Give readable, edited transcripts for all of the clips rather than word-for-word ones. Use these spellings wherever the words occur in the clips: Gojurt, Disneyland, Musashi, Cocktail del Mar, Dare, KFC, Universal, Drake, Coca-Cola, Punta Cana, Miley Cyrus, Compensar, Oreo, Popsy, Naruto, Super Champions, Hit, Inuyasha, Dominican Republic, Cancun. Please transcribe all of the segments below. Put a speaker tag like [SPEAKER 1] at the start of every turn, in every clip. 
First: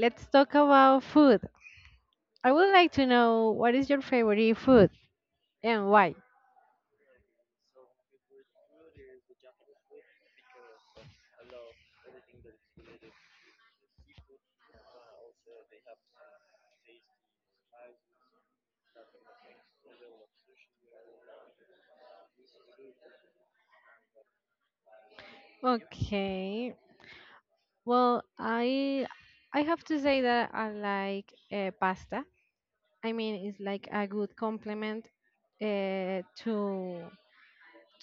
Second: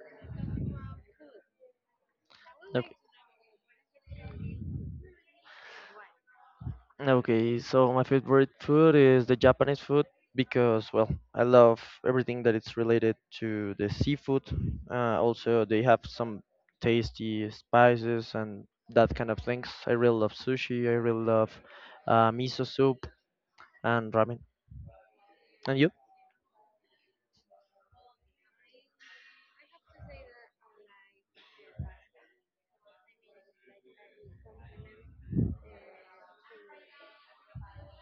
[SPEAKER 1] let's talk about food. I would like to know what is your favorite food and why.
[SPEAKER 2] Okay, so my favorite food is the Japanese food because, well, I love everything that it's related to the seafood. Also, they have some tasty spices and that kind of things. I really love sushi. I really love miso soup and ramen. And you?
[SPEAKER 1] Okay. Well, I have to say that I like pasta. I mean, it's like a good complement uh, to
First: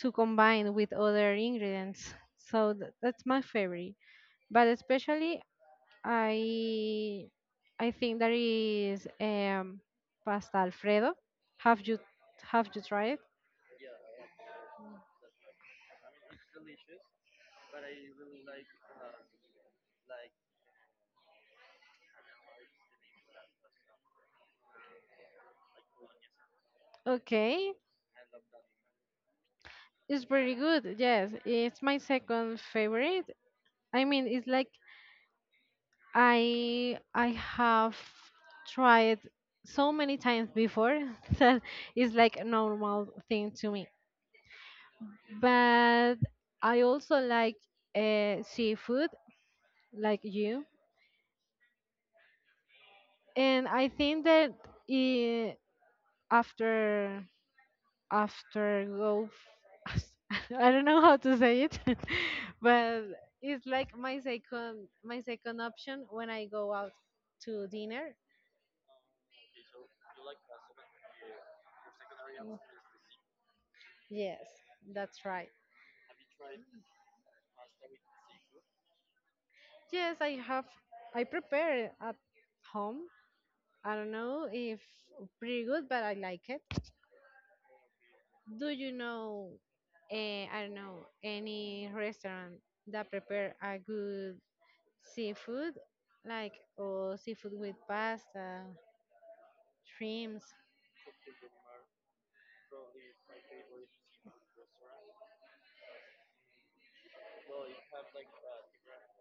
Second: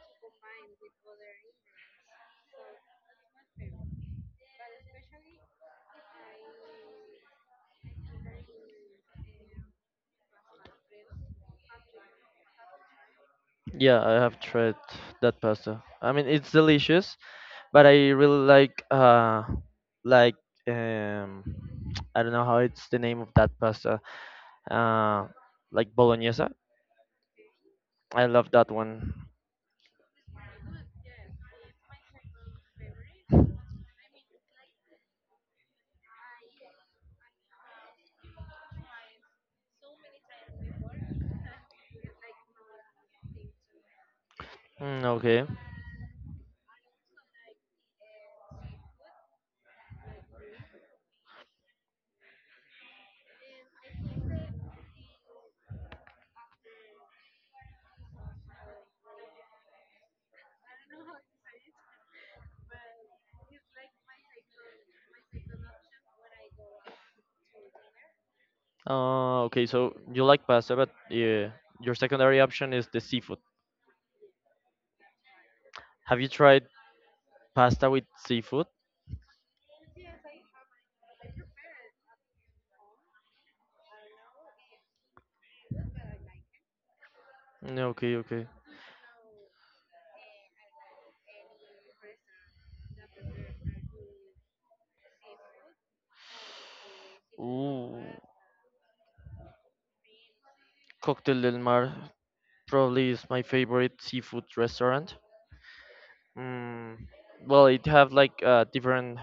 [SPEAKER 1] to combine with other ingredients. So that's my favorite. But especially I I think that is pasta Alfredo. Have you have you tried it?
[SPEAKER 2] Yeah, I have tried that pasta. I mean, it's delicious, but I really like like um I don't know how it's the name of that pasta. Uh, like bolognese.
[SPEAKER 1] Okay,
[SPEAKER 2] I love that one.
[SPEAKER 1] it's pretty good. Yes, it's my second favorite. I mean, it's like I have tried so many times before that it's like a normal thing to me.
[SPEAKER 2] Mm, okay.
[SPEAKER 1] But I also like seafood, like you, and I think that eh, after after go I don't know how to say it, but it's like my second option when I go out to dinner.
[SPEAKER 2] Okay, so you like pasta, but your secondary option is the seafood.
[SPEAKER 1] Yes, that's right.
[SPEAKER 2] Have you tried pasta with seafood?
[SPEAKER 1] Yes, I prepare at home. I don't know if pretty good, but I like it.
[SPEAKER 2] Mm, okay, okay.
[SPEAKER 1] Do you know I don't know any restaurant that prepare a good seafood like or seafood with
[SPEAKER 2] Ooh,
[SPEAKER 1] pasta, shrimps.
[SPEAKER 2] Cocktail del Mar probably is my favorite seafood restaurant. Mm, well, it have like different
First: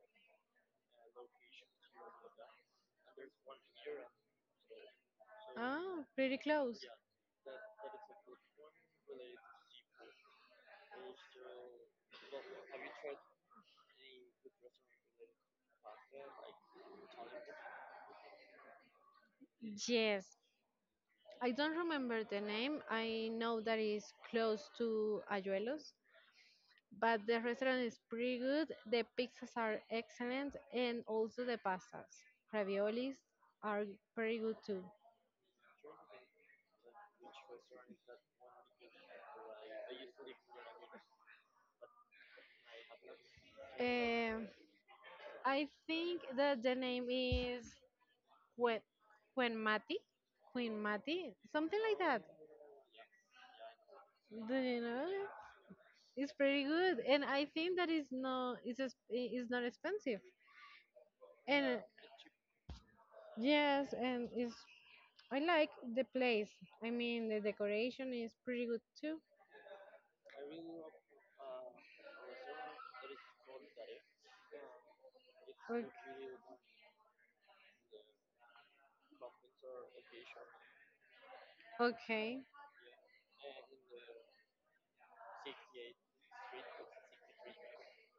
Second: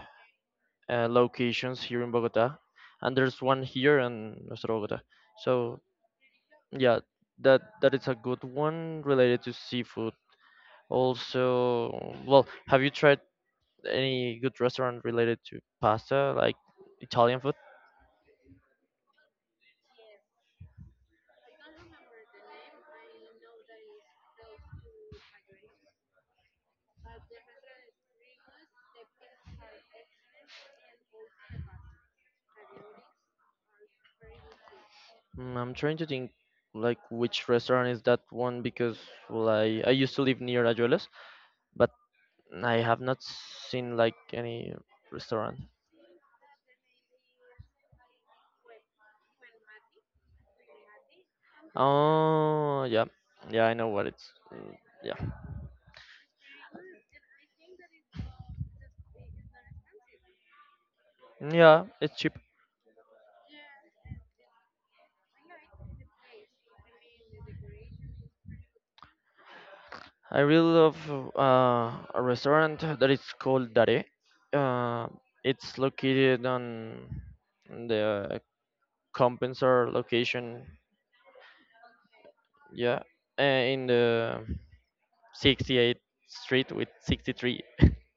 [SPEAKER 2] locations here in Bogota, and there's one here in Nuestra Bogota. So
[SPEAKER 1] Ah, pretty close.
[SPEAKER 2] yeah, that is a good one related to seafood. Also, well, have you tried any good restaurant related to pasta, like Italian food?
[SPEAKER 1] Yes. I don't remember the name. I know that it's close to Ayuelos, but the restaurant is pretty good. The pizzas are excellent and also the pastas. Raviolis are pretty good too.
[SPEAKER 2] Mm, I'm trying to think like which restaurant is that one because well, I used to live near Azuelos, but I have not seen like
[SPEAKER 1] Um,
[SPEAKER 2] any restaurant.
[SPEAKER 1] I think that the name is Quen Quen Mati. Queen Mati, something like that.
[SPEAKER 2] Oh yeah, yeah, I know what it's.
[SPEAKER 1] Do
[SPEAKER 2] Mm,
[SPEAKER 1] you
[SPEAKER 2] yeah.
[SPEAKER 1] know? It's pretty good, and I think that it's, it's not expensive. And
[SPEAKER 2] Yeah, it's cheap.
[SPEAKER 1] yes, and it's I like the place. I mean, the decoration is pretty good too.
[SPEAKER 2] I really love a restaurant that is called Dare. Uh, it's
[SPEAKER 1] Okay.
[SPEAKER 2] located on the Compensar location.
[SPEAKER 1] Okay.
[SPEAKER 2] Yeah, in the 68th Street with 63,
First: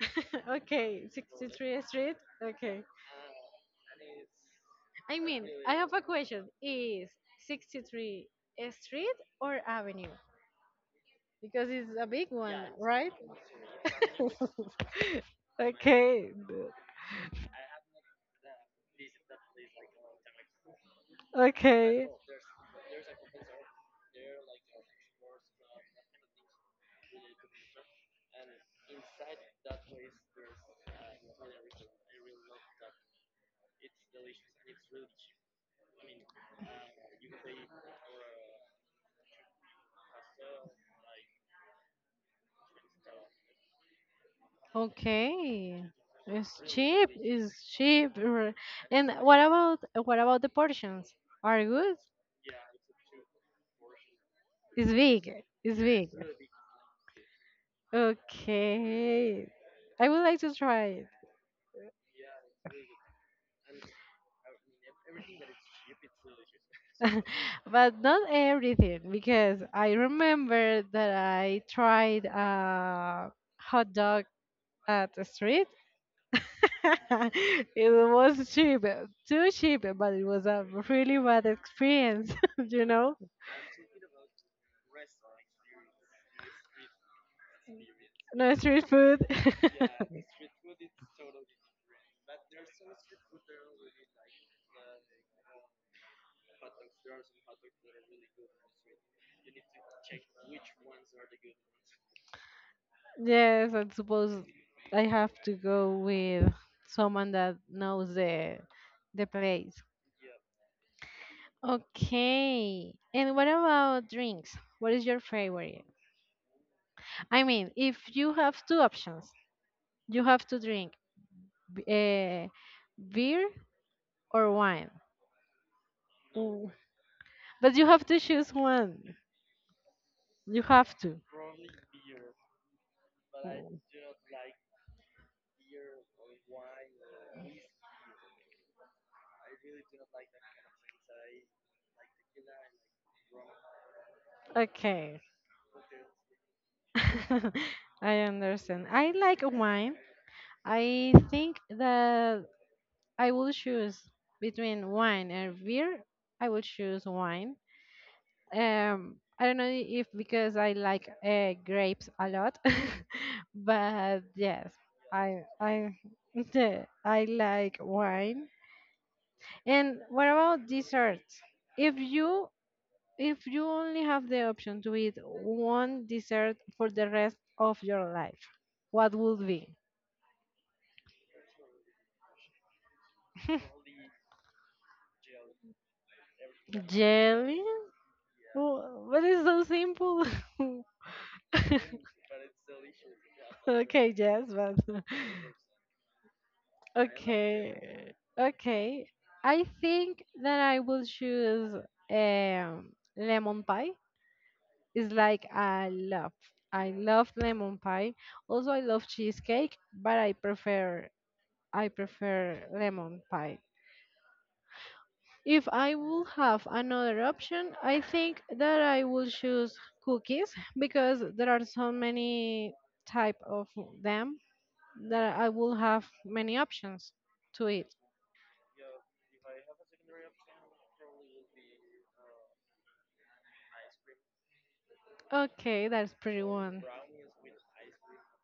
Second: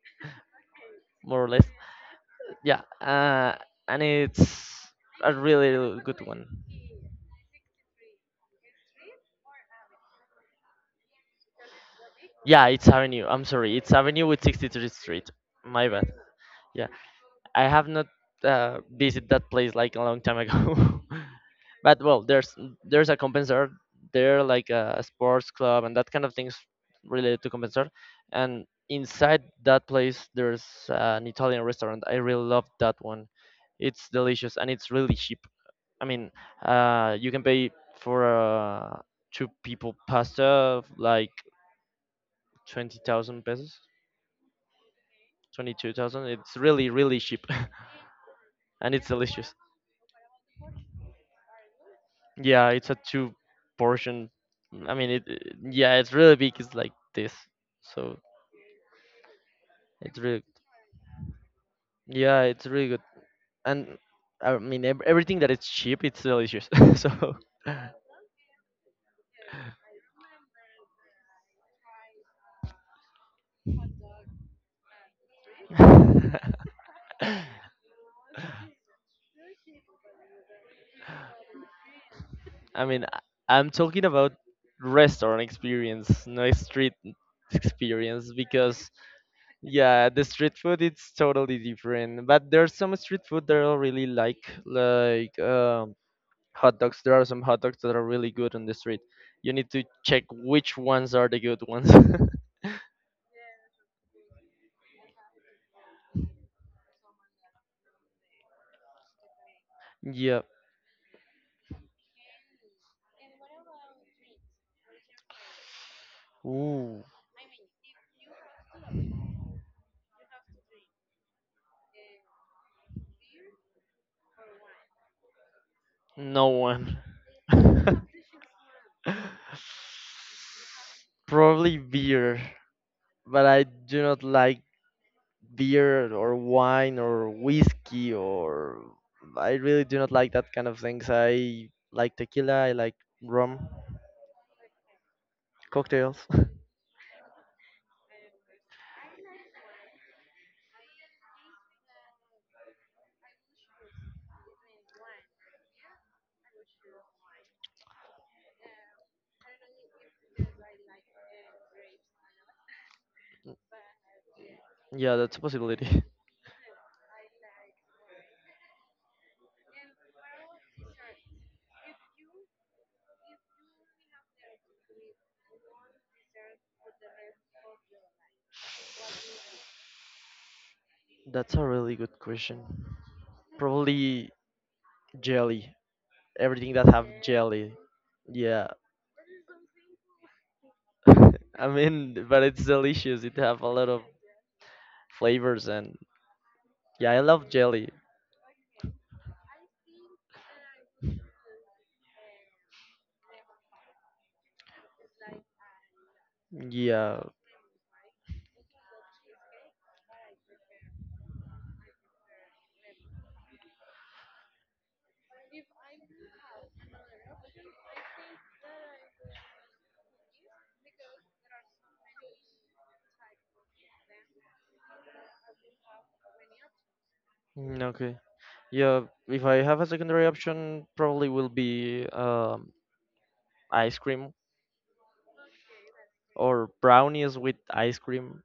[SPEAKER 1] Okay,
[SPEAKER 2] more or less.
[SPEAKER 1] 63rd Street.
[SPEAKER 2] Yeah,
[SPEAKER 1] Okay.
[SPEAKER 2] and it's
[SPEAKER 1] I
[SPEAKER 2] a
[SPEAKER 1] mean, I have
[SPEAKER 2] really
[SPEAKER 1] a
[SPEAKER 2] good one.
[SPEAKER 1] question. Is 63 a street or avenue? Because it's a big one,
[SPEAKER 2] Yeah, it's
[SPEAKER 1] right?
[SPEAKER 2] Avenue. I'm sorry, it's Avenue with 63rd Street. My bad.
[SPEAKER 1] okay.
[SPEAKER 2] Yeah, I have not visited that place like a long time ago. But
[SPEAKER 1] Okay.
[SPEAKER 2] well, there's a compensar there, like a sports club and that kind of things related to compensar. And inside that place, there's an Italian restaurant. I really love that one. It's delicious and it's really cheap. I mean, you can pay for two people pasta like 20,000 pesos, twenty
[SPEAKER 1] Okay.
[SPEAKER 2] two thousand. It's
[SPEAKER 1] It's
[SPEAKER 2] really
[SPEAKER 1] cheap.
[SPEAKER 2] really cheap,
[SPEAKER 1] It's cheap.
[SPEAKER 2] and
[SPEAKER 1] And
[SPEAKER 2] it's
[SPEAKER 1] what
[SPEAKER 2] delicious.
[SPEAKER 1] about what about the portions? Are good?
[SPEAKER 2] Yeah, it's a two portion.
[SPEAKER 1] It's
[SPEAKER 2] I mean,
[SPEAKER 1] big. It's
[SPEAKER 2] Yeah,
[SPEAKER 1] big.
[SPEAKER 2] it's really big. It's like this, so
[SPEAKER 1] Okay. I
[SPEAKER 2] it's
[SPEAKER 1] would like
[SPEAKER 2] really.
[SPEAKER 1] to try it.
[SPEAKER 2] Yeah, it's really good, and I mean everything that is cheap, it's delicious. So.
[SPEAKER 1] But not everything because I remember that I tried a hot dog at the street. it was cheap, too cheap, but it was a really bad experience,
[SPEAKER 2] I
[SPEAKER 1] you
[SPEAKER 2] mean,
[SPEAKER 1] know?
[SPEAKER 2] I- I'm talking about restaurant experience, no street experience,
[SPEAKER 1] No street
[SPEAKER 2] because
[SPEAKER 1] food.
[SPEAKER 2] yeah, the street food it's totally different. But there's some street food that I really like hot dogs. There are some hot dogs that are really good on the street. You need to check which ones are the good ones.
[SPEAKER 1] Yes, I suppose I have to go with someone that knows the place.
[SPEAKER 2] Yeah.
[SPEAKER 1] Okay. And what about drinks? What is your favorite?
[SPEAKER 2] Ooh,
[SPEAKER 1] I mean, if you have two options, you have to drink uh, beer or wine.
[SPEAKER 2] no
[SPEAKER 1] Mm.
[SPEAKER 2] one.
[SPEAKER 1] But you have to choose one. You have to.
[SPEAKER 2] Probably beer, but I
[SPEAKER 1] Mm.
[SPEAKER 2] do not like beer or wine or whiskey or I really do not like that kind of things. I like tequila, I like rum,
[SPEAKER 1] Okay.
[SPEAKER 2] cocktails.
[SPEAKER 1] I understand. I like wine. I think that I will choose between wine and beer. I will choose wine. I don't know if because I like grapes a lot, but yes,
[SPEAKER 2] Yeah, that's a
[SPEAKER 1] I
[SPEAKER 2] possibility.
[SPEAKER 1] I like wine. And what about desserts? If you if you only have the option to eat one dessert for the rest of your life, what would be?
[SPEAKER 2] That's a really good question. Probably jelly. Everything that have
[SPEAKER 1] Jelly?
[SPEAKER 2] jelly. Yeah.
[SPEAKER 1] What is so simple?
[SPEAKER 2] I mean, but it's delicious. It have a lot of
[SPEAKER 1] okay, yes, but
[SPEAKER 2] flavors and yeah, I love jelly.
[SPEAKER 1] okay, okay. I think that I will choose um, lemon pie. It's like I
[SPEAKER 2] Yeah.
[SPEAKER 1] love lemon pie. Also, I love cheesecake, but I prefer lemon pie. If I would have another option, I think that I will choose cookies because there are so many type of them that I will have many options to
[SPEAKER 2] Mm,
[SPEAKER 1] eat.
[SPEAKER 2] okay. Yeah, if I have a secondary option, probably will be ice cream
[SPEAKER 1] Okay, that's pretty
[SPEAKER 2] or
[SPEAKER 1] one.
[SPEAKER 2] brownies with ice cream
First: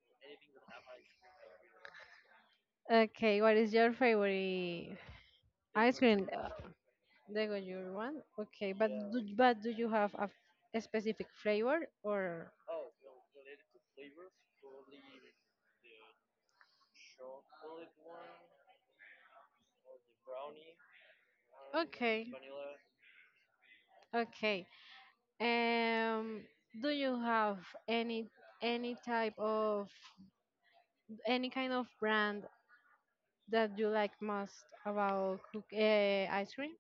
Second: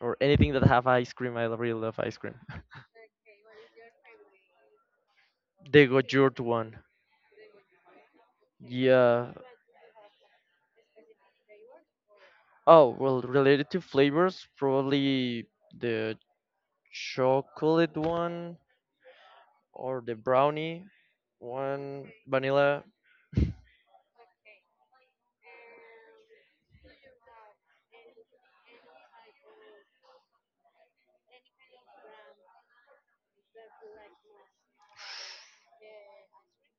[SPEAKER 2] or anything that have ice cream. I really love ice cream.
[SPEAKER 1] Okay, what is your favorite
[SPEAKER 2] The
[SPEAKER 1] ice cream?
[SPEAKER 2] Gojurt one.
[SPEAKER 1] The Goyur one. Okay,
[SPEAKER 2] Yeah.
[SPEAKER 1] but do you have a specific flavor or?
[SPEAKER 2] Oh, well, related to flavors, probably the chocolate one or the brownie one,
[SPEAKER 1] Okay.
[SPEAKER 2] vanilla.
[SPEAKER 1] Okay. Um, do you have any any type of any kind of brand that you like most about cook ice cream?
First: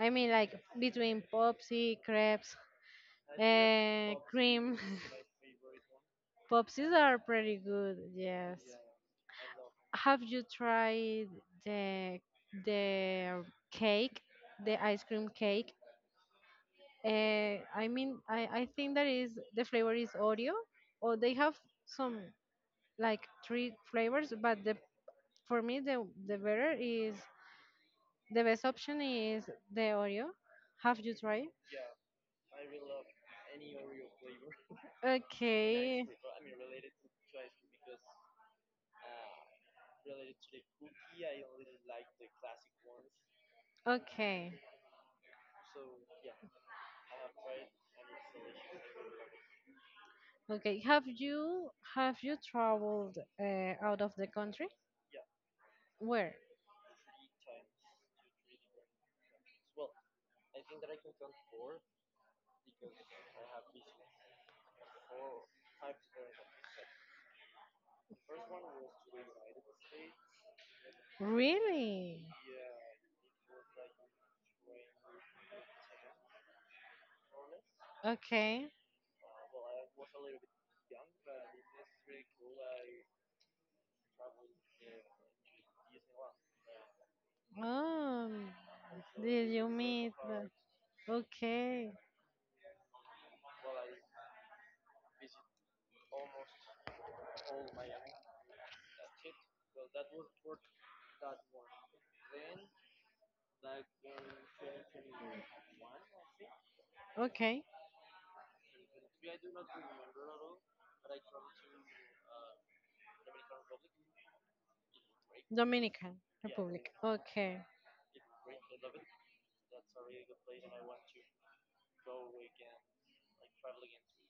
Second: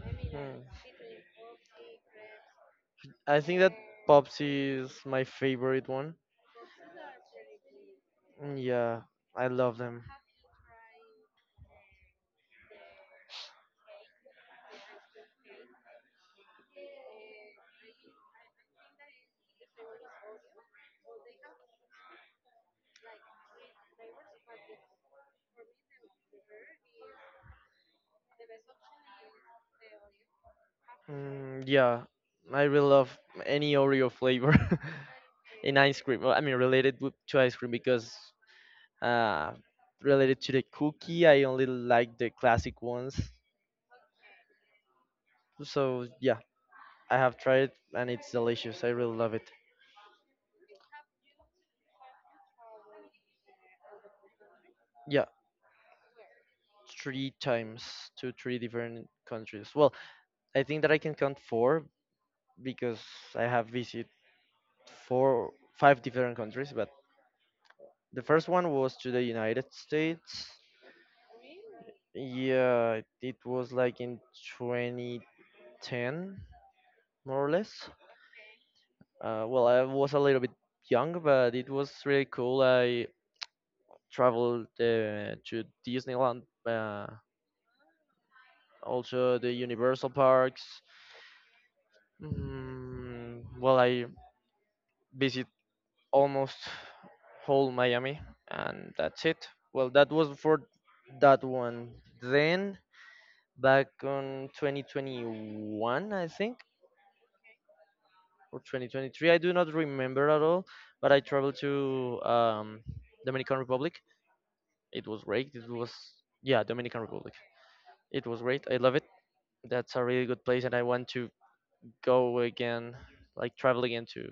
[SPEAKER 1] I mean, like
[SPEAKER 2] Hmm.
[SPEAKER 1] between Popsy, crepes,
[SPEAKER 2] I think that Popsy
[SPEAKER 1] cream.
[SPEAKER 2] is my favorite one.
[SPEAKER 1] Popsies are pretty good.
[SPEAKER 2] Mm,
[SPEAKER 1] Yes.
[SPEAKER 2] yeah, I love them.
[SPEAKER 1] Have you tried the the cake, the ice cream cake? I mean, I think that is the flavor is Oreo, or they have some, like three flavors, but the for me the better is the best option is the Oreo. Have you tried?
[SPEAKER 2] Mm, yeah, I really love any Oreo flavor. In ice
[SPEAKER 1] Okay.
[SPEAKER 2] cream. Well, I mean, to ice cream because uh, related to the cookie, I only like the classic ones.
[SPEAKER 1] Okay.
[SPEAKER 2] So yeah, I have tried it and it's delicious. I really love it.
[SPEAKER 1] Okay. Have you traveled out of the country?
[SPEAKER 2] Yeah,
[SPEAKER 1] Where?
[SPEAKER 2] three times to three different countries. Well, I think that I can count four because I have visited four, five different countries. But the first one was to the United States.
[SPEAKER 1] Really?
[SPEAKER 2] Yeah, it was like in 2010, more or less.
[SPEAKER 1] Okay.
[SPEAKER 2] Well, I was a little bit young, but it was really cool. I traveled to Disneyland,
[SPEAKER 1] Um.
[SPEAKER 2] also the
[SPEAKER 1] Did you
[SPEAKER 2] Universal
[SPEAKER 1] meet
[SPEAKER 2] parks.
[SPEAKER 1] Okay.
[SPEAKER 2] Mm, well, I visit almost whole Miami, and that's it. Well, that was for that one. Then back on 2021, I think,
[SPEAKER 1] Okay.
[SPEAKER 2] or 2023, I do not remember at all. But I traveled to Dominican Republic. It was great. It was
[SPEAKER 1] Dominican
[SPEAKER 2] yeah,
[SPEAKER 1] Republic.
[SPEAKER 2] Dominican Republic.
[SPEAKER 1] Okay.
[SPEAKER 2] It was great. I love it. That's a really good place, and I want to go again, like travel again to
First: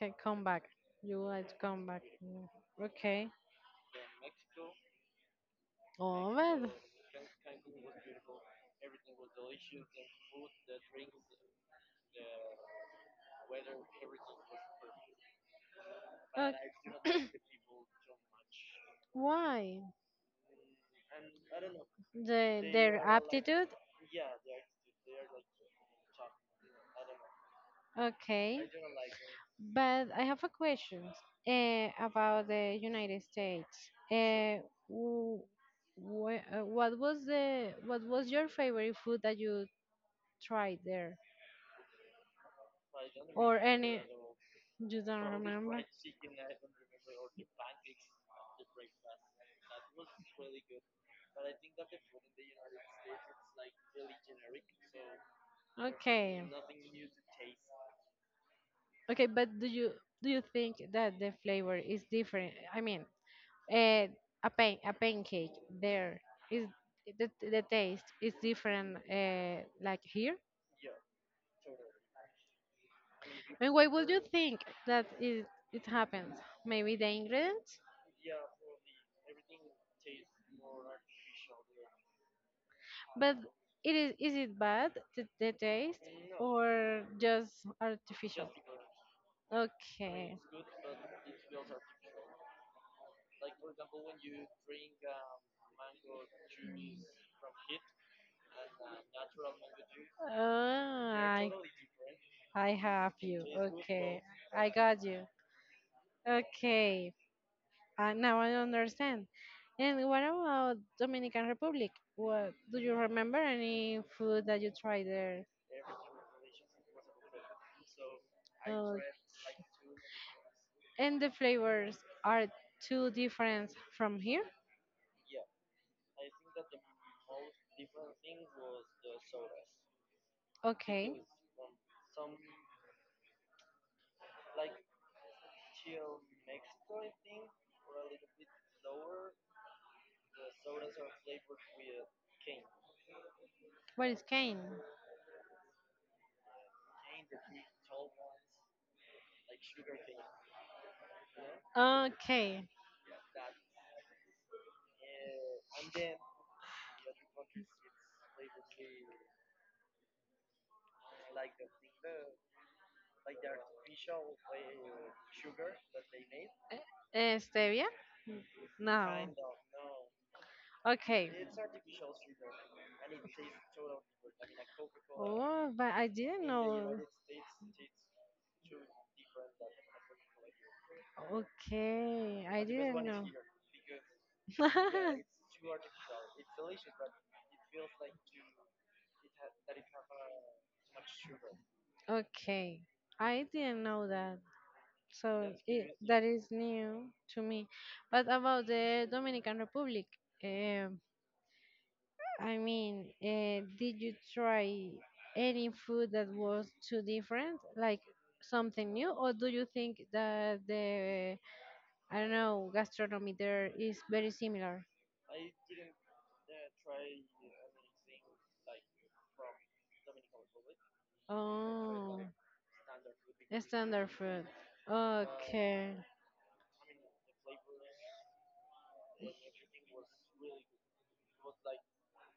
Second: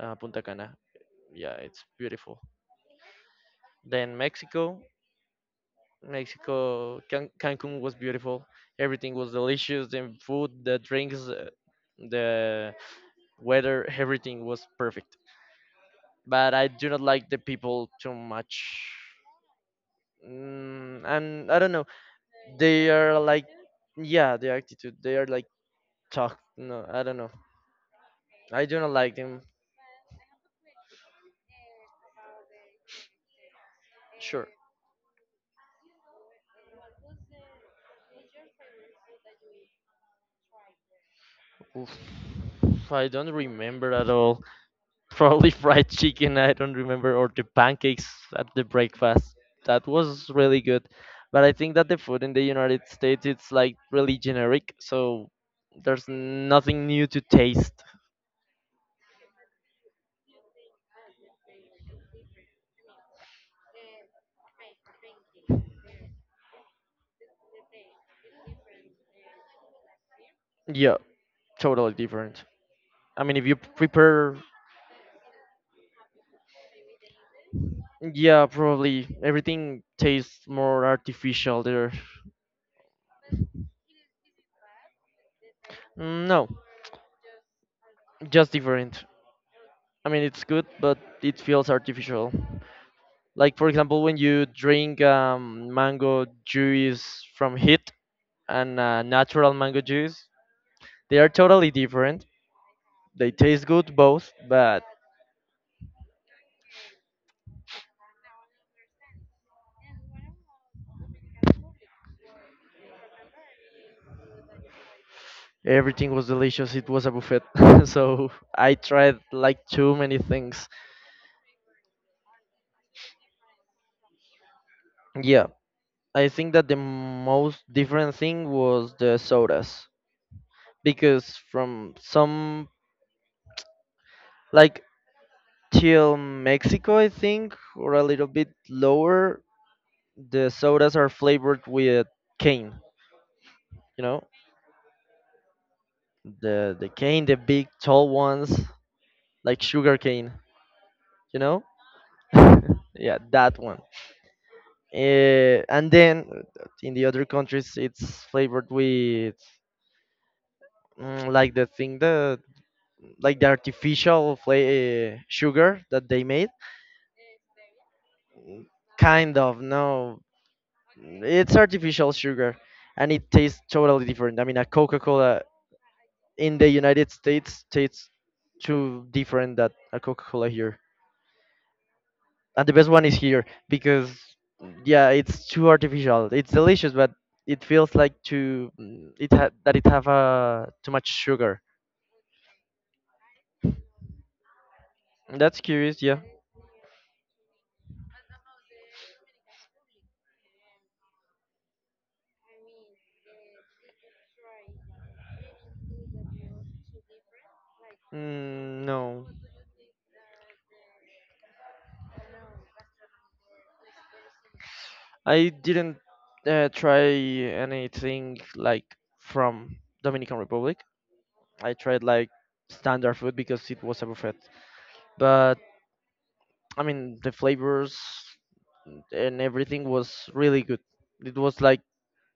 [SPEAKER 2] Punta
[SPEAKER 1] come back.
[SPEAKER 2] Cana.
[SPEAKER 1] You like to
[SPEAKER 2] Yeah, it's
[SPEAKER 1] come back.
[SPEAKER 2] beautiful.
[SPEAKER 1] Mm, okay.
[SPEAKER 2] Then Mexico,
[SPEAKER 1] Oh, man.
[SPEAKER 2] Mexico, Cancun was beautiful. Everything was delicious. The food, the drinks, the weather, everything was perfect.
[SPEAKER 1] Uh,
[SPEAKER 2] But I do not like the people too much.
[SPEAKER 1] why?
[SPEAKER 2] Mm, and I don't know. They
[SPEAKER 1] Their
[SPEAKER 2] are like,
[SPEAKER 1] aptitude?
[SPEAKER 2] yeah, the attitude. They are like talk. No, I don't know.
[SPEAKER 1] Okay.
[SPEAKER 2] I do not like them.
[SPEAKER 1] But I have a question about the United States.
[SPEAKER 2] Sure.
[SPEAKER 1] Uh, wh- what was your favorite food that you tried there,
[SPEAKER 2] Oof. I don't
[SPEAKER 1] or
[SPEAKER 2] remember
[SPEAKER 1] any?
[SPEAKER 2] at all.
[SPEAKER 1] You don't
[SPEAKER 2] Probably
[SPEAKER 1] remember?
[SPEAKER 2] fried chicken, I don't remember, or the pancakes at the breakfast. That was really good. But I think that the food in the United States it's like really generic, so there's
[SPEAKER 1] Okay.
[SPEAKER 2] nothing new to taste.
[SPEAKER 1] Okay, but do you think that the flavor is different? I mean, uh, a pancake there is the taste is different like here.
[SPEAKER 2] Yeah, totally different. I mean, if you
[SPEAKER 1] And why would you
[SPEAKER 2] prepare,
[SPEAKER 1] think that it happens? Maybe the ingredients?
[SPEAKER 2] yeah, probably everything tastes more artificial there.
[SPEAKER 1] But it is it bad the taste
[SPEAKER 2] Mm, no,
[SPEAKER 1] or just artificial?
[SPEAKER 2] just different. I mean,
[SPEAKER 1] Okay.
[SPEAKER 2] it's good, but it feels artificial. Like for example, when you drink mango juice from Hit and natural mango juice, they are
[SPEAKER 1] Ah, I
[SPEAKER 2] totally different.
[SPEAKER 1] I have
[SPEAKER 2] They
[SPEAKER 1] you.
[SPEAKER 2] taste good
[SPEAKER 1] Okay,
[SPEAKER 2] both,
[SPEAKER 1] I
[SPEAKER 2] but
[SPEAKER 1] got you. Okay, now I understand. And what about Dominican Republic? What do you remember any food that you tried there?
[SPEAKER 2] everything was delicious. It was a buffet, so I
[SPEAKER 1] Uh,
[SPEAKER 2] tried like too many things.
[SPEAKER 1] and the flavors are too different from here.
[SPEAKER 2] Yeah, I think that the most different thing was the sodas
[SPEAKER 1] Okay,
[SPEAKER 2] because from some like till Mexico, I think, or a little bit lower, the sodas are flavored with cane, you
[SPEAKER 1] what
[SPEAKER 2] know?
[SPEAKER 1] is cane?
[SPEAKER 2] The cane, the big tall ones, like sugar cane, you know?
[SPEAKER 1] Okay.
[SPEAKER 2] Yeah, that one. And then in the other countries, it's flavored with mm, like the thing that like the artificial sugar that they made.
[SPEAKER 1] Stevia? No.
[SPEAKER 2] Kind of no,
[SPEAKER 1] Okay.
[SPEAKER 2] it's artificial sugar, and it tastes totally different. I mean, a Coca Cola
[SPEAKER 1] Oh, but I didn't
[SPEAKER 2] in the
[SPEAKER 1] know.
[SPEAKER 2] United States tastes too different that a Coca-Cola here.
[SPEAKER 1] Okay, I
[SPEAKER 2] And the best
[SPEAKER 1] didn't
[SPEAKER 2] one is
[SPEAKER 1] know.
[SPEAKER 2] here because yeah, it's too artificial. It's delicious, but it feels like too mm, that it have too much sugar.
[SPEAKER 1] Okay, I didn't know that. So
[SPEAKER 2] That's curious, yeah.
[SPEAKER 1] that is new to me. But about the Dominican Republic, um, I mean, did you try any food that was too different, like
[SPEAKER 2] Mm,
[SPEAKER 1] something new,
[SPEAKER 2] no,
[SPEAKER 1] or do you think that the I don't know gastronomy there is very similar?
[SPEAKER 2] I didn't try anything like from Dominican Republic. I tried
[SPEAKER 1] Oh,
[SPEAKER 2] like standard food because it was a
[SPEAKER 1] standard
[SPEAKER 2] buffet.
[SPEAKER 1] food.
[SPEAKER 2] But
[SPEAKER 1] Okay,
[SPEAKER 2] I mean, the flavors and everything was really good. It was like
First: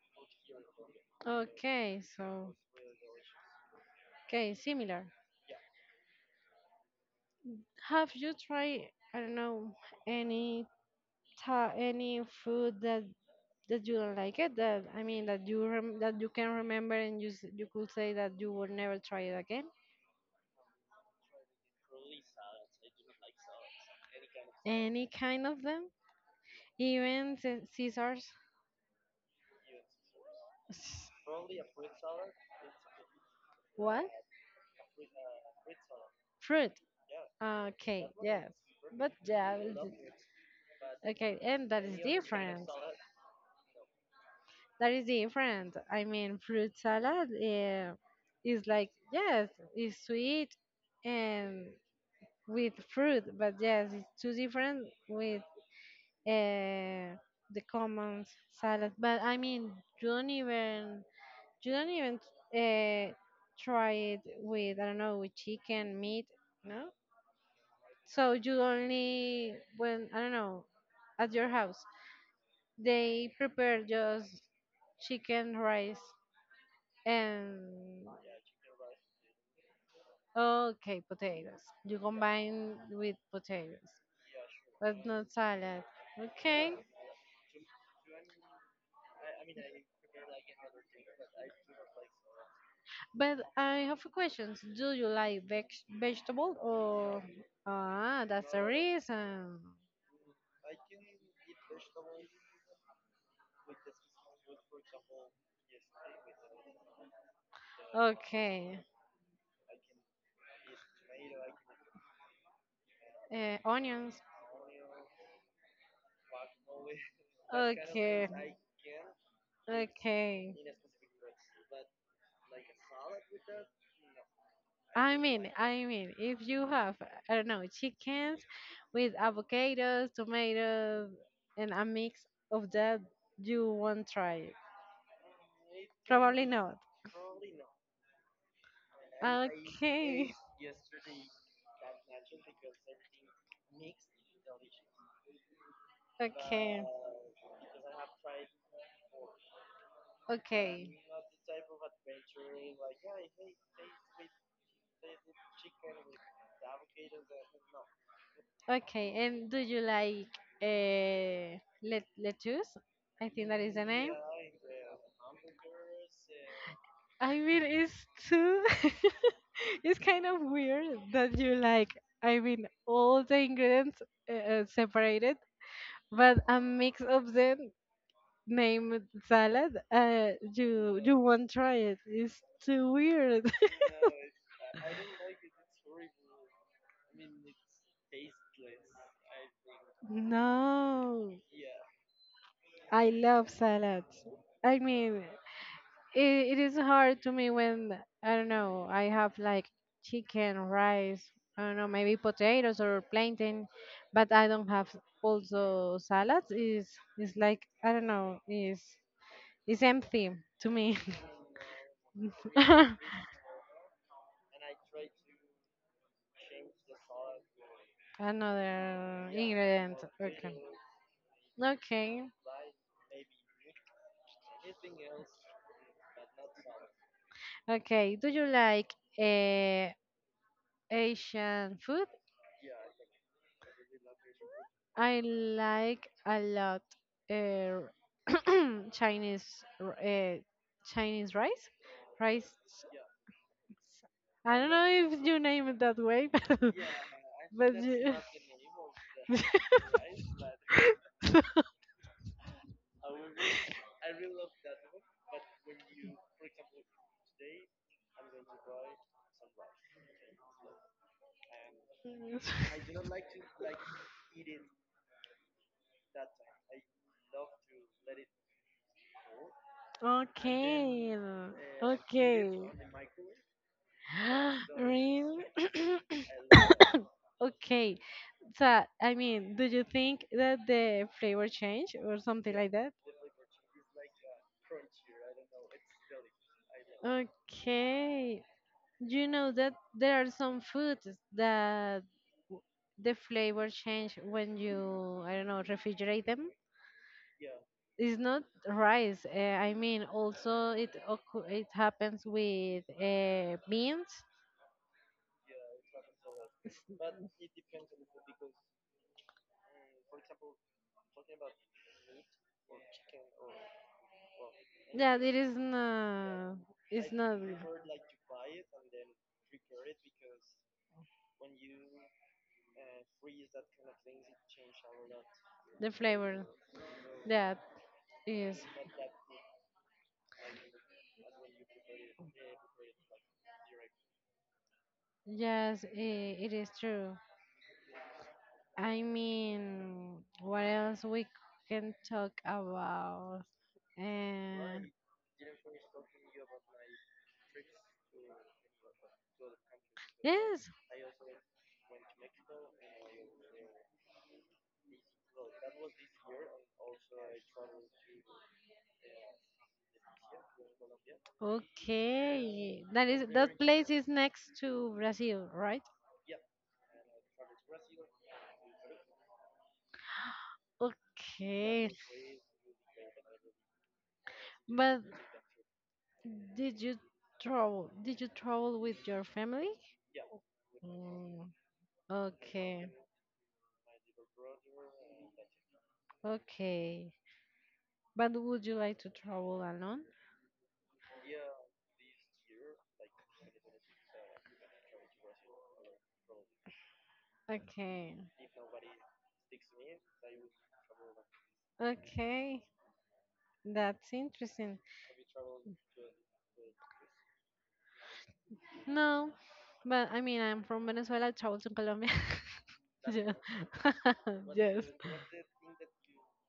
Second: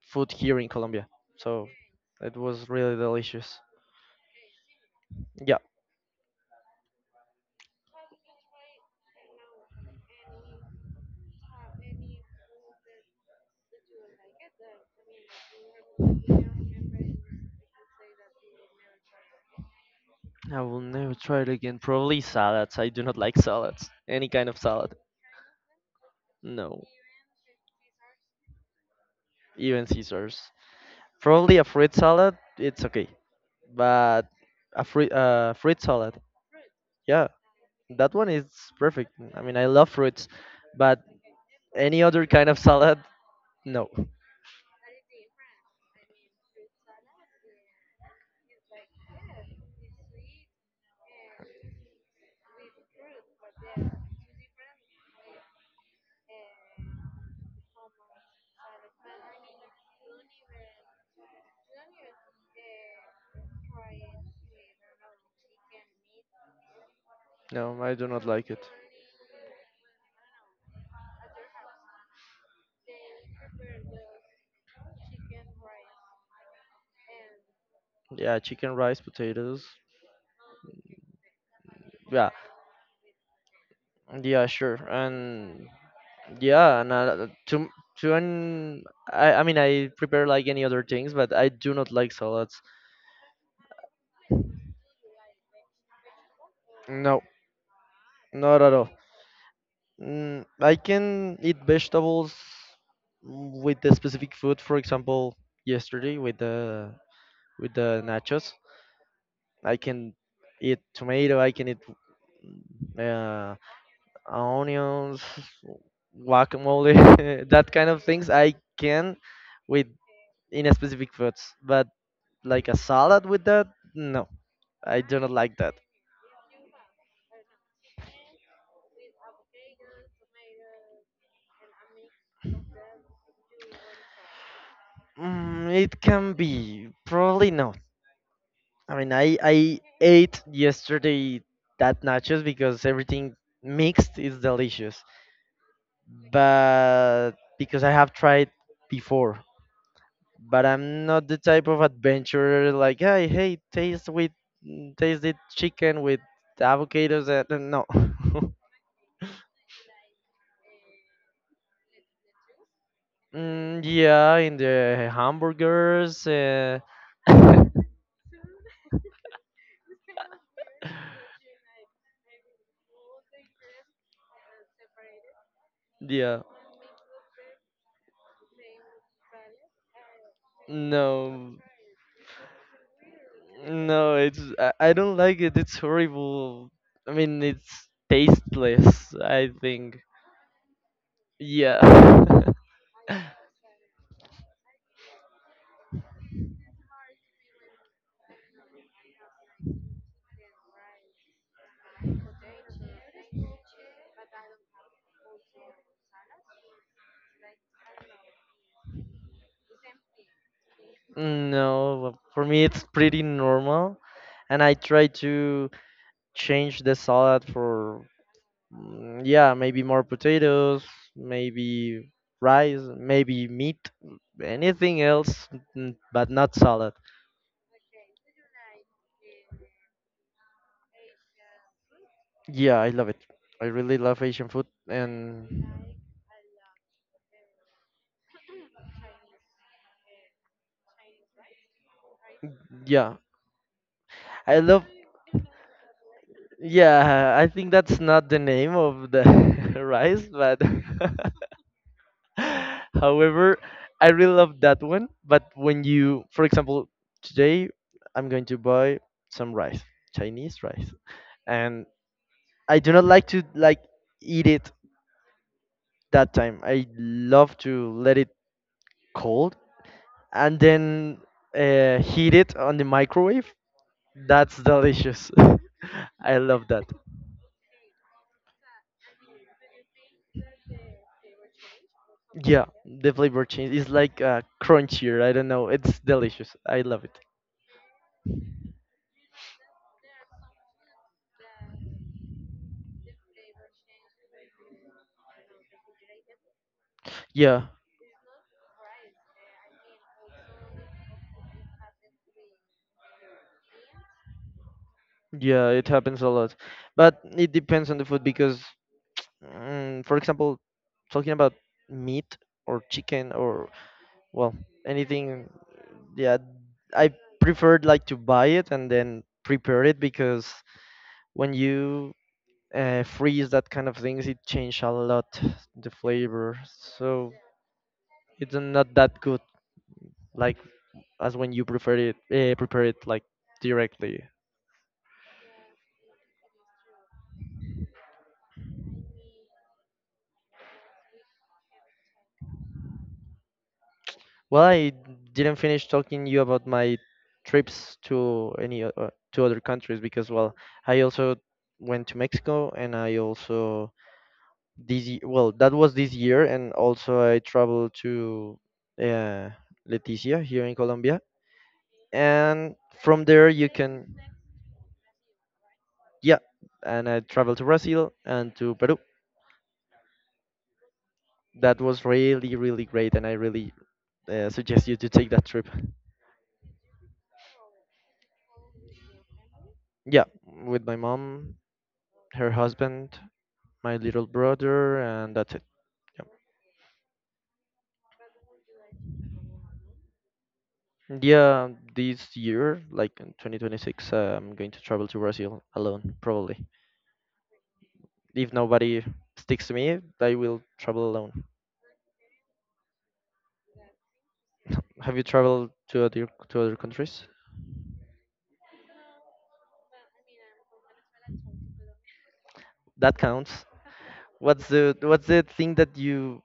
[SPEAKER 2] food here in Colombia, so
[SPEAKER 1] okay,
[SPEAKER 2] it
[SPEAKER 1] so
[SPEAKER 2] was really delicious.
[SPEAKER 1] okay, similar.
[SPEAKER 2] Yeah,
[SPEAKER 1] Have you tried, I don't know, any any food that you don't like it, that I mean, that you that you can remember and you you could say that you will never try it again?
[SPEAKER 2] I will never try it again. Probably salads. I do not like salads. Any kind of salad.
[SPEAKER 1] Any kind of them,
[SPEAKER 2] No,
[SPEAKER 1] even caesars?
[SPEAKER 2] even Caesars. Probably a fruit salad. It's okay,
[SPEAKER 1] What?
[SPEAKER 2] but a fruit fruit salad.
[SPEAKER 1] Fruit.
[SPEAKER 2] Yeah,
[SPEAKER 1] Okay,
[SPEAKER 2] that one is
[SPEAKER 1] yes,
[SPEAKER 2] perfect.
[SPEAKER 1] but
[SPEAKER 2] I mean,
[SPEAKER 1] yeah,
[SPEAKER 2] I love fruits, but
[SPEAKER 1] okay, and that is
[SPEAKER 2] any other kind of
[SPEAKER 1] different
[SPEAKER 2] salad, no,
[SPEAKER 1] that is different I mean, fruit salad, is like, yes, it's sweet and with fruit, but yes, it's too different with uh, the common salad. But I mean, you don't even you don't even uh, try it with, I don't know, with chicken, meat, no.
[SPEAKER 2] no, I do not
[SPEAKER 1] So
[SPEAKER 2] like
[SPEAKER 1] you
[SPEAKER 2] it.
[SPEAKER 1] only, when, I don't know, at your house they prepare just chicken, rice, and
[SPEAKER 2] Yeah, chicken, rice, potatoes.
[SPEAKER 1] okay, potatoes. You
[SPEAKER 2] Yeah,
[SPEAKER 1] combine with potatoes,
[SPEAKER 2] yeah, sure.
[SPEAKER 1] but not
[SPEAKER 2] And
[SPEAKER 1] salad. Okay.
[SPEAKER 2] yeah, and to an I mean I prepare like any other things, but I do not like salads.
[SPEAKER 1] But I have a question. Do you like vegetable
[SPEAKER 2] No,
[SPEAKER 1] or, ah, that's
[SPEAKER 2] not
[SPEAKER 1] the
[SPEAKER 2] at all.
[SPEAKER 1] reason.
[SPEAKER 2] Mm, I can eat vegetables with the specific food. For example, yesterday with the nachos,
[SPEAKER 1] Okay.
[SPEAKER 2] I can eat tomato. I can eat uh,
[SPEAKER 1] Onions.
[SPEAKER 2] onions, guacamole, that kind of
[SPEAKER 1] Okay.
[SPEAKER 2] things I can with
[SPEAKER 1] Okay.
[SPEAKER 2] in a specific foods, but like a salad with that, no, I
[SPEAKER 1] I
[SPEAKER 2] do not
[SPEAKER 1] mean,
[SPEAKER 2] like that.
[SPEAKER 1] I mean, if you have, I don't know, chickens with avocados, tomatoes, and a mix of that, you won't try it.
[SPEAKER 2] Mm, it can
[SPEAKER 1] Probably not.
[SPEAKER 2] be, probably not. I mean, I
[SPEAKER 1] Okay.
[SPEAKER 2] ate yesterday that nachos because everything mixed is delicious,
[SPEAKER 1] Okay.
[SPEAKER 2] but because I have tried before but
[SPEAKER 1] Okay.
[SPEAKER 2] I'm not the type of adventurer like, hey, hey, taste the chicken with avocados and no.
[SPEAKER 1] Okay. And do you like uh, lettuce? I think that is
[SPEAKER 2] Mm,
[SPEAKER 1] the name.
[SPEAKER 2] yeah, in the hamburgers.
[SPEAKER 1] I mean, it's too. it's kind of weird that you like. I mean, all the ingredients separated, but
[SPEAKER 2] Yeah,
[SPEAKER 1] a mix of them named salad. You won't
[SPEAKER 2] no,
[SPEAKER 1] try it. It's too weird.
[SPEAKER 2] no, I don't like it. It's horrible. I mean, it's tasteless. I think.
[SPEAKER 1] no.
[SPEAKER 2] Yeah.
[SPEAKER 1] I love salads. I mean, it, it is hard to me when, I don't know, I have like chicken, rice, I don't know, maybe potatoes or plantain, but I don't have also salads. Is like, I don't know, is empty to me.
[SPEAKER 2] No, for me it's pretty normal, and I try to change the salad for mm,
[SPEAKER 1] Another
[SPEAKER 2] yeah maybe
[SPEAKER 1] ingredient.
[SPEAKER 2] more
[SPEAKER 1] Okay.
[SPEAKER 2] potatoes maybe
[SPEAKER 1] Okay.
[SPEAKER 2] rice maybe meat anything else but not salad.
[SPEAKER 1] Okay. Do you like Asian food?
[SPEAKER 2] Yeah, I love it. I really love Asian food.
[SPEAKER 1] I
[SPEAKER 2] And
[SPEAKER 1] like a lot uh, Chinese r- uh, Chinese rice, rice.
[SPEAKER 2] yeah,
[SPEAKER 1] I
[SPEAKER 2] I
[SPEAKER 1] don't
[SPEAKER 2] love
[SPEAKER 1] know if you name it that way, but
[SPEAKER 2] yeah I think
[SPEAKER 1] but
[SPEAKER 2] that's not the name of the rice but however I really love that one. But when you for example today I'm going to buy some rice Chinese rice and I do not like to eat it that time. I love to let it cold and
[SPEAKER 1] okay,
[SPEAKER 2] then heat
[SPEAKER 1] okay.
[SPEAKER 2] it on the microwave. That's delicious.
[SPEAKER 1] Really?
[SPEAKER 2] I love that.
[SPEAKER 1] Okay. So, I mean, do you think that the flavor change or something
[SPEAKER 2] Yeah,
[SPEAKER 1] like that?
[SPEAKER 2] the flavor change is like crunchier. I don't know. It's delicious. I love it.
[SPEAKER 1] Okay. You know that there are some foods that w- the flavor change when you, I don't know, refrigerate them.
[SPEAKER 2] Yeah,
[SPEAKER 1] It's not rice. I mean, also it happens with beans.
[SPEAKER 2] yeah, it happens a lot, but it depends on the food because mm, for example, talking about meat or chicken or well
[SPEAKER 1] Yeah, it is
[SPEAKER 2] anything, yeah,
[SPEAKER 1] not. It's
[SPEAKER 2] I
[SPEAKER 1] not
[SPEAKER 2] preferred like to buy it and then prepare it because when you freeze that kind of things, it change a lot
[SPEAKER 1] the
[SPEAKER 2] the
[SPEAKER 1] flavor
[SPEAKER 2] flavor. So
[SPEAKER 1] that is.
[SPEAKER 2] it's not that good, like as when you prefer it prepare it like directly.
[SPEAKER 1] Yes, I it is true. I mean, what else we can talk about?
[SPEAKER 2] Well,
[SPEAKER 1] Eh,
[SPEAKER 2] I didn't finish talking you about my trips to to other countries because, well,
[SPEAKER 1] Yes.
[SPEAKER 2] I also went to Mexico, and I also this ye- well that was this year, and also I traveled to uh, Leticia here in Colombia, and
[SPEAKER 1] Okay. That is
[SPEAKER 2] from there
[SPEAKER 1] that
[SPEAKER 2] you
[SPEAKER 1] place
[SPEAKER 2] can,
[SPEAKER 1] is next to Brazil, right?
[SPEAKER 2] yeah, and I traveled to Brazil and to Peru. That
[SPEAKER 1] Okay.
[SPEAKER 2] was really really great, and I really suggest you
[SPEAKER 1] But
[SPEAKER 2] to take that trip.
[SPEAKER 1] did you Did you travel with your family?
[SPEAKER 2] Yeah, with my
[SPEAKER 1] Mm,
[SPEAKER 2] mom, her
[SPEAKER 1] okay.
[SPEAKER 2] husband, my little brother, and that's it.
[SPEAKER 1] Okay. But would you like to travel alone?
[SPEAKER 2] Yeah, yeah, this year, like in 2026, I'm going to travel to Brazil alone, probably.
[SPEAKER 1] Okay.
[SPEAKER 2] If nobody sticks to me, I will travel alone.
[SPEAKER 1] Okay. That's interesting.
[SPEAKER 2] Have you traveled to other countries?
[SPEAKER 1] No, but I mean, I'm from Venezuela, travel to Colombia.
[SPEAKER 2] That
[SPEAKER 1] Yeah.
[SPEAKER 2] counts. What's
[SPEAKER 1] yes.
[SPEAKER 2] the what's the thing that you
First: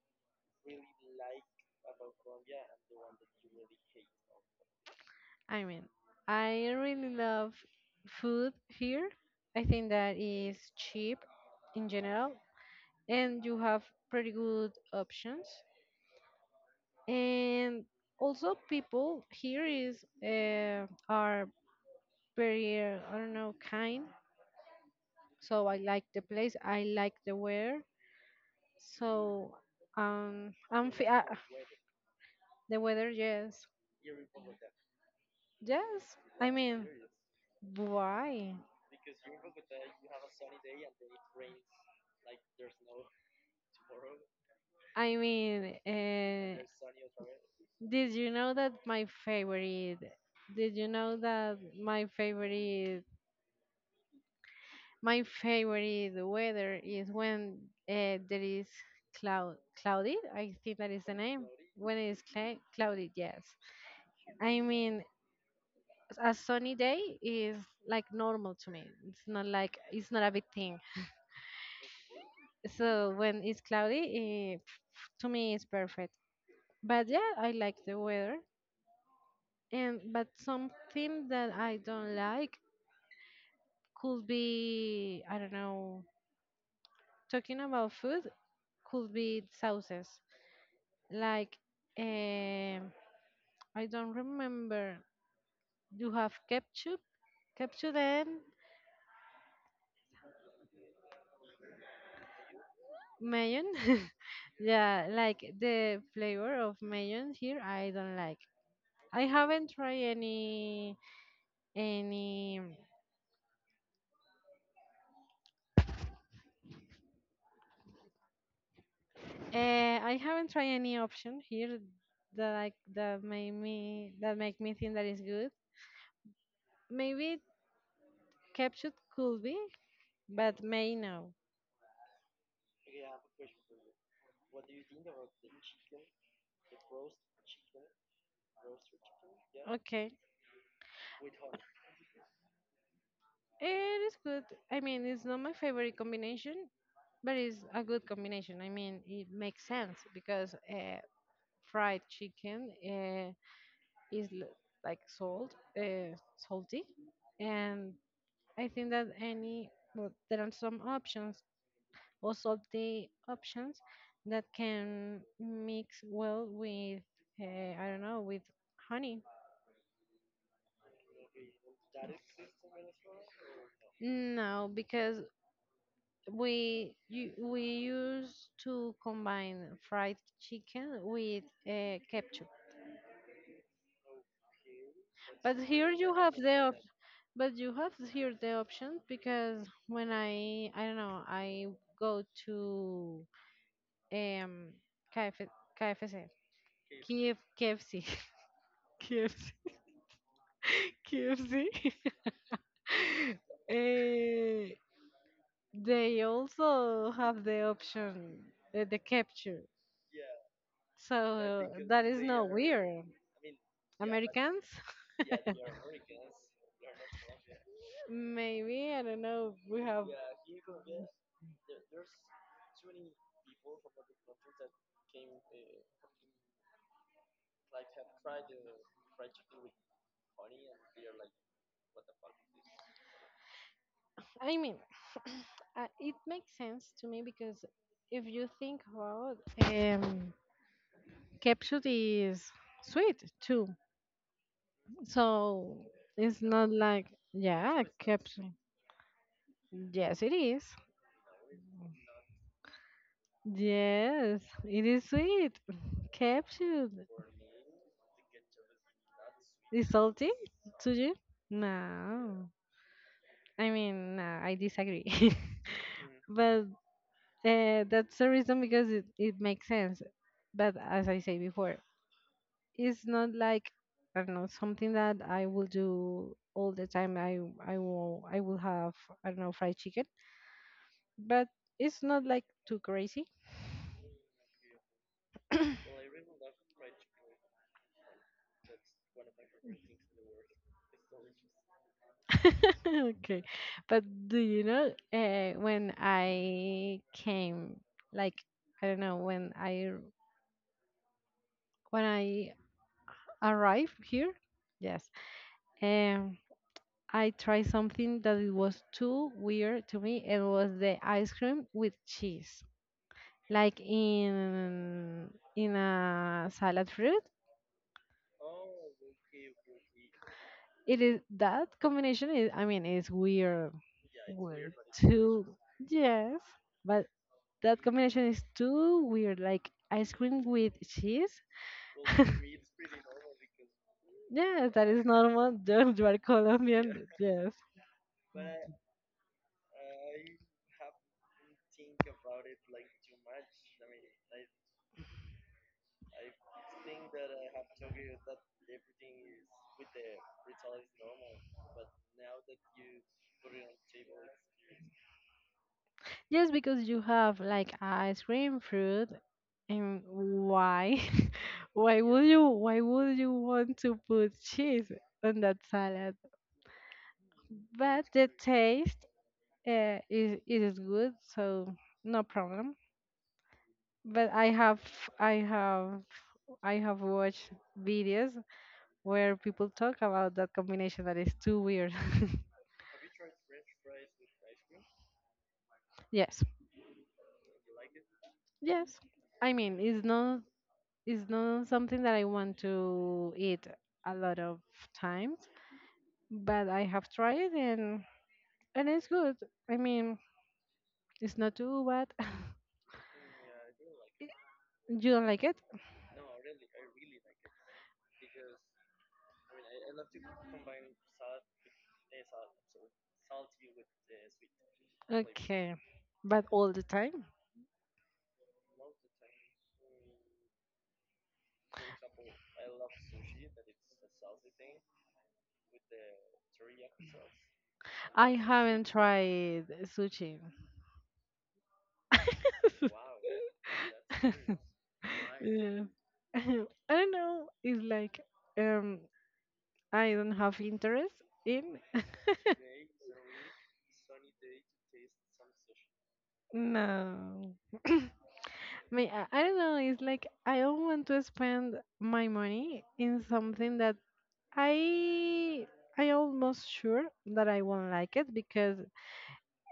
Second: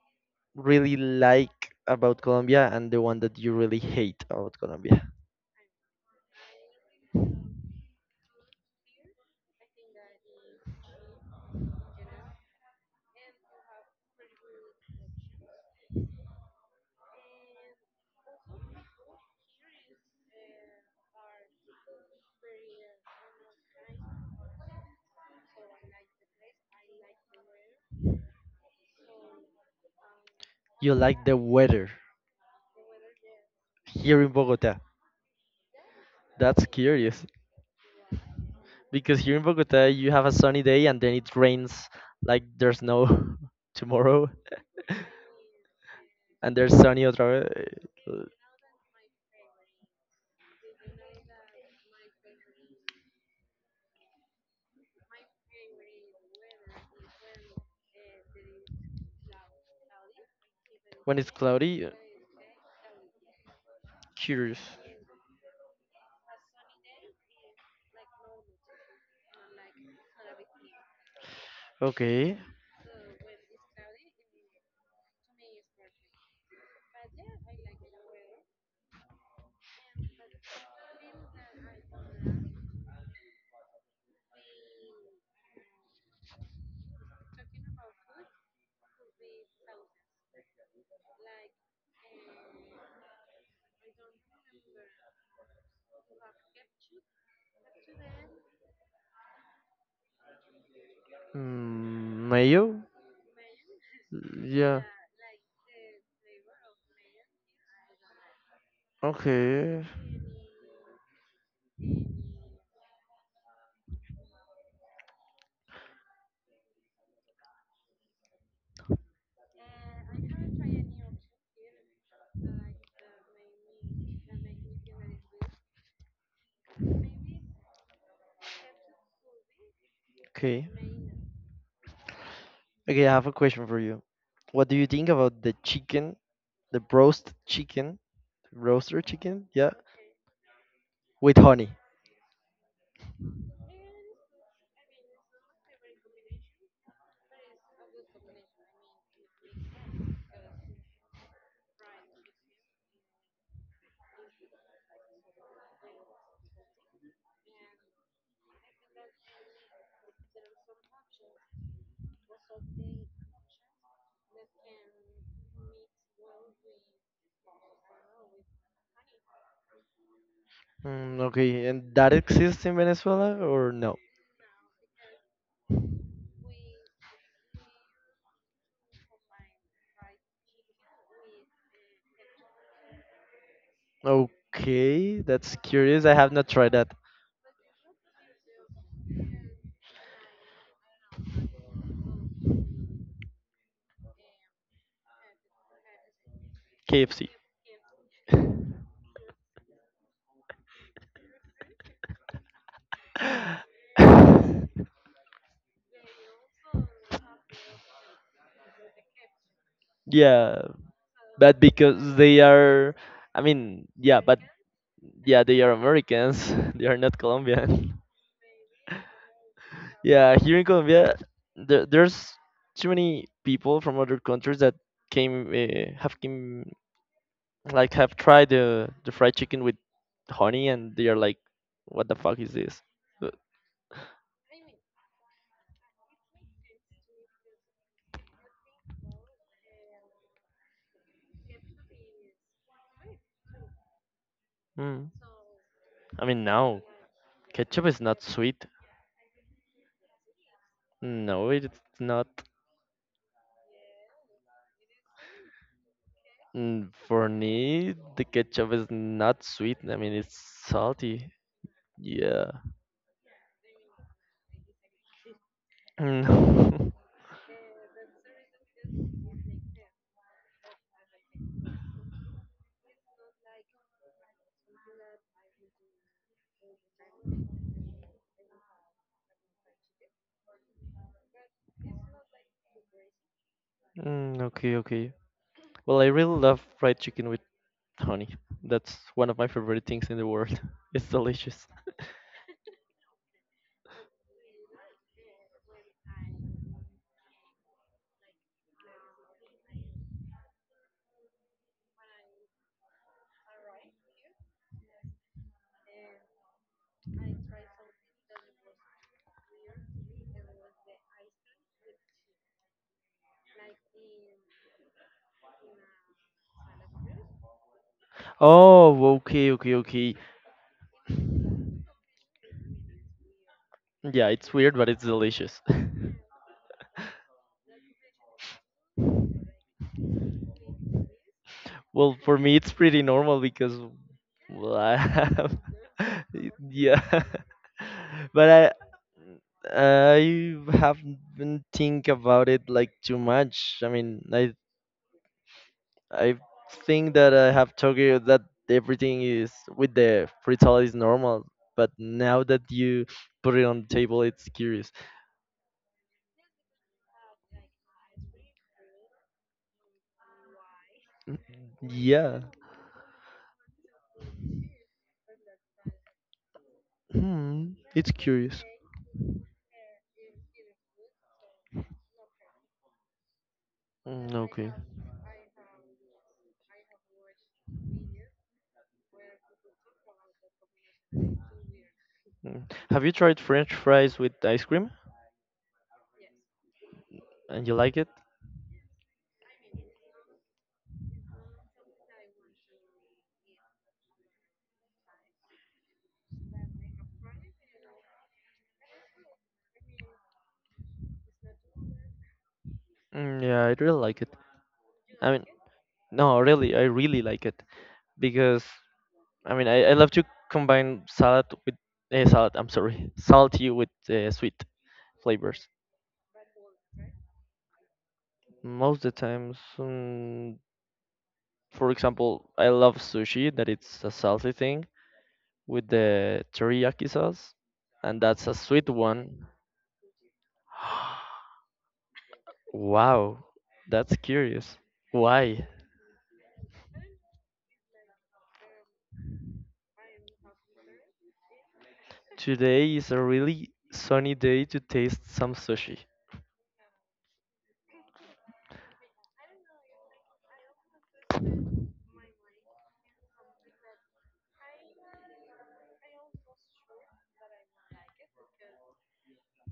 [SPEAKER 2] really like about Colombia, and the one that you really hate about Colombia?
[SPEAKER 1] I mean, I really love food here. I think that is cheap in general, and you have pretty good options. And also, people here is, are very, I don't know, kind. So I like the place. I like the weather. So, I'm
[SPEAKER 2] You like the weather
[SPEAKER 1] the weather. Yes,
[SPEAKER 2] here in Bogota.
[SPEAKER 1] yes. I
[SPEAKER 2] That's
[SPEAKER 1] mean,
[SPEAKER 2] curious.
[SPEAKER 1] why?
[SPEAKER 2] Because here in Bogota, you have a sunny day and then it rains like there's no tomorrow,
[SPEAKER 1] I mean,
[SPEAKER 2] and
[SPEAKER 1] uh,
[SPEAKER 2] there's sunny otra vez.
[SPEAKER 1] Did
[SPEAKER 2] Uh,
[SPEAKER 1] you know that my favorite? Did you know that my favorite? My favorite weather is when, there is cloud cloudy. I think that is the
[SPEAKER 2] When it's
[SPEAKER 1] name.
[SPEAKER 2] cloudy,
[SPEAKER 1] When it is cla cloudy, yes.
[SPEAKER 2] curious.
[SPEAKER 1] I mean, a sunny day is like normal to me. It's not like, it's not a big thing.
[SPEAKER 2] Okay.
[SPEAKER 1] So when it's cloudy, to me it's perfect. But yeah, I like the weather. And but something that I don't like could be, I don't know. Talking about food, could be sauces. Like, um, I don't remember. You have ketchup, and
[SPEAKER 2] Mm, mayo?
[SPEAKER 1] mayon.
[SPEAKER 2] Yeah.
[SPEAKER 1] yeah, like the flavor of mayon here, I don't like. I haven't
[SPEAKER 2] Okay.
[SPEAKER 1] tried any. I haven't tried any option here that I, that made me that make me think that is good. Maybe ketchup could be, but
[SPEAKER 2] Okay.
[SPEAKER 1] may now.
[SPEAKER 2] Okay, I have a question for you. What do you think about the chicken, the roast chicken, roaster chicken? Yeah,
[SPEAKER 1] Okay,
[SPEAKER 2] with honey.
[SPEAKER 1] it is good. I mean, it's not my favorite combination, but it's a good combination. I mean, it makes sense because fried chicken is l- like salt, uh, salty, and I think that any well, there are some options or salty options that can mix well with uh, I don't know, with honey.
[SPEAKER 2] Mm, okay, and that exists in Venezuela or no?
[SPEAKER 1] No, because we used to combine fried chicken with ketchup,
[SPEAKER 2] Okay, that's
[SPEAKER 1] but here
[SPEAKER 2] curious. I
[SPEAKER 1] you
[SPEAKER 2] have
[SPEAKER 1] have
[SPEAKER 2] not
[SPEAKER 1] the
[SPEAKER 2] tried that.
[SPEAKER 1] op- but you have here the option because when I don't know I go to um KF.
[SPEAKER 2] KFC.
[SPEAKER 1] Eh, they also have the option, the capture,
[SPEAKER 2] Yeah, but
[SPEAKER 1] so that
[SPEAKER 2] because
[SPEAKER 1] is
[SPEAKER 2] they
[SPEAKER 1] not
[SPEAKER 2] are,
[SPEAKER 1] weird.
[SPEAKER 2] I mean, yeah, but
[SPEAKER 1] Americans?
[SPEAKER 2] yeah, they are Americans. They are not Colombian.
[SPEAKER 1] Maybe, I don't know.
[SPEAKER 2] Yeah, here in Colombia, there's too many people from other countries that have came, like have tried the fried chicken with honey, and they are like, what the fuck is this?
[SPEAKER 1] I mean, it makes sense to me because if you think about um, capsule is sweet too.
[SPEAKER 2] Mm.
[SPEAKER 1] So
[SPEAKER 2] I
[SPEAKER 1] it's
[SPEAKER 2] mean,
[SPEAKER 1] not
[SPEAKER 2] no,
[SPEAKER 1] like, yeah,
[SPEAKER 2] ketchup is not
[SPEAKER 1] capsule.
[SPEAKER 2] sweet.
[SPEAKER 1] Yes, it is.
[SPEAKER 2] No, it's not.
[SPEAKER 1] Yes, it is sweet. Capsule.
[SPEAKER 2] Mm, for me, the ketchup is not sweet.
[SPEAKER 1] Is
[SPEAKER 2] I mean,
[SPEAKER 1] salty
[SPEAKER 2] it's
[SPEAKER 1] to you?
[SPEAKER 2] salty.
[SPEAKER 1] No.
[SPEAKER 2] Yeah.
[SPEAKER 1] I mean, no, I disagree. but
[SPEAKER 2] Mm.
[SPEAKER 1] That's the reason because it makes sense. But as I say before, it's not like, I don't know, something that I will do all the time. I will have, I don't know, fried chicken, but it's not like too crazy.
[SPEAKER 2] Mm, okay, okay. Well, I really love fried chicken with honey. That's one of my favorite things in the world. It's delicious.
[SPEAKER 1] Okay, but do you know, when I came, like, I don't know, when I arrived here? Yes. Um, I tried something that it was too weird to me. It was the ice cream with cheese, like in a salad fruit.
[SPEAKER 2] Oh, okay, okay, okay.
[SPEAKER 1] It is that combination is. I mean, it's weird.
[SPEAKER 2] Yeah, it's weird,
[SPEAKER 1] Weird
[SPEAKER 2] but it's
[SPEAKER 1] too.
[SPEAKER 2] delicious.
[SPEAKER 1] Yes, but that combination is too weird. Like ice cream with cheese.
[SPEAKER 2] Well, for me, it's pretty normal because,
[SPEAKER 1] Yes,
[SPEAKER 2] well,
[SPEAKER 1] that
[SPEAKER 2] I
[SPEAKER 1] is
[SPEAKER 2] have,
[SPEAKER 1] normal. Just you are
[SPEAKER 2] yeah.
[SPEAKER 1] Colombian. Yes.
[SPEAKER 2] But I haven't think about it like too much. I mean, I think that I have told you that everything is with the frittata is normal, but now that you put it on the table, it's curious.
[SPEAKER 1] Yes, because you have like ice cream, fruit, and why? Why would
[SPEAKER 2] Yeah,
[SPEAKER 1] you why would you want to put cheese on that salad?
[SPEAKER 2] hmm,
[SPEAKER 1] But
[SPEAKER 2] it's
[SPEAKER 1] the
[SPEAKER 2] curious.
[SPEAKER 1] taste, is it is good, so no problem. But
[SPEAKER 2] Mm,
[SPEAKER 1] I
[SPEAKER 2] okay.
[SPEAKER 1] have I have I have watched videos where people talk about that combination that is too weird.
[SPEAKER 2] Mm. Have you tried French fries with ice cream
[SPEAKER 1] Yes.
[SPEAKER 2] and you like it?
[SPEAKER 1] Yes. I mean, it's not something that I want to eat a lot of times, but I have tried it, and it's good. I mean, it's not too bad.
[SPEAKER 2] Mm, yeah, I really like it.
[SPEAKER 1] You don't
[SPEAKER 2] I mean,
[SPEAKER 1] like it?
[SPEAKER 2] no, really, I really like it because I mean, I love to combine salad with salad. I'm sorry, salty with sweet flavors.
[SPEAKER 1] Okay, but all the time?
[SPEAKER 2] Most of the times, for example, I love sushi that it's a salty thing with the teriyaki sauce, and
[SPEAKER 1] I
[SPEAKER 2] that's a
[SPEAKER 1] haven't
[SPEAKER 2] sweet one.
[SPEAKER 1] tried sushi.
[SPEAKER 2] Wow, that's curious. Why?
[SPEAKER 1] Yeah. I don't know. It's like, um, I don't have interest in.
[SPEAKER 2] Today is a really sunny day to taste some sushi.
[SPEAKER 1] No. Me, I don't know. It's like I don't want to spend my money in something that I I almost sure that I won't like it, because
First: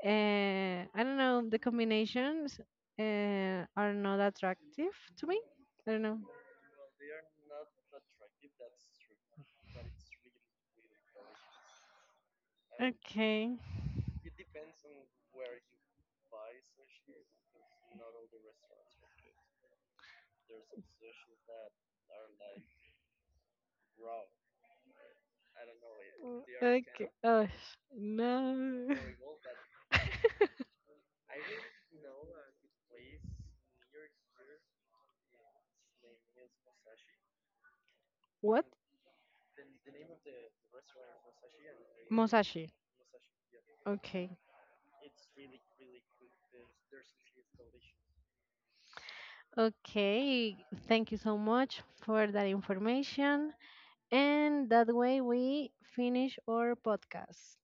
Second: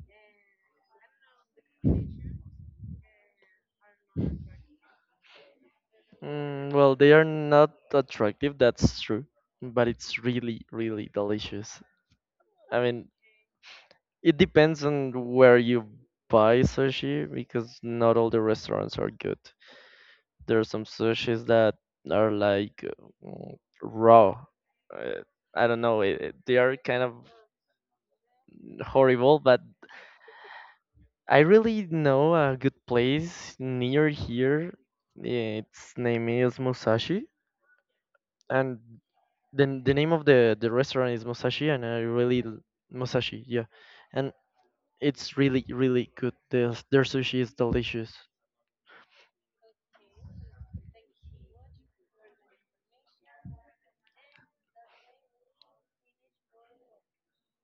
[SPEAKER 1] uh, I don't know, the combinations, are not attractive to me. I don't know.
[SPEAKER 2] Mm, well, they are not attractive, that's true, but it's really, really delicious. I mean,
[SPEAKER 1] Okay.
[SPEAKER 2] it depends on where you buy sushi because not all the restaurants are good. There are some sushis that are like mm, raw. Uh, I don't know.
[SPEAKER 1] Mm,
[SPEAKER 2] They are kind
[SPEAKER 1] okay.
[SPEAKER 2] of
[SPEAKER 1] Oh no.
[SPEAKER 2] horrible, but I really know a good place near here. Yeah, its name is Musashi,
[SPEAKER 1] What?
[SPEAKER 2] and then the name of the restaurant is Musashi, and I really l-
[SPEAKER 1] Musashi.
[SPEAKER 2] Musashi, yeah, and
[SPEAKER 1] Okay.
[SPEAKER 2] it's really really good. Their sushi is delicious.
[SPEAKER 1] Okay. Thank you so much for that information. And that way we finish our podcast.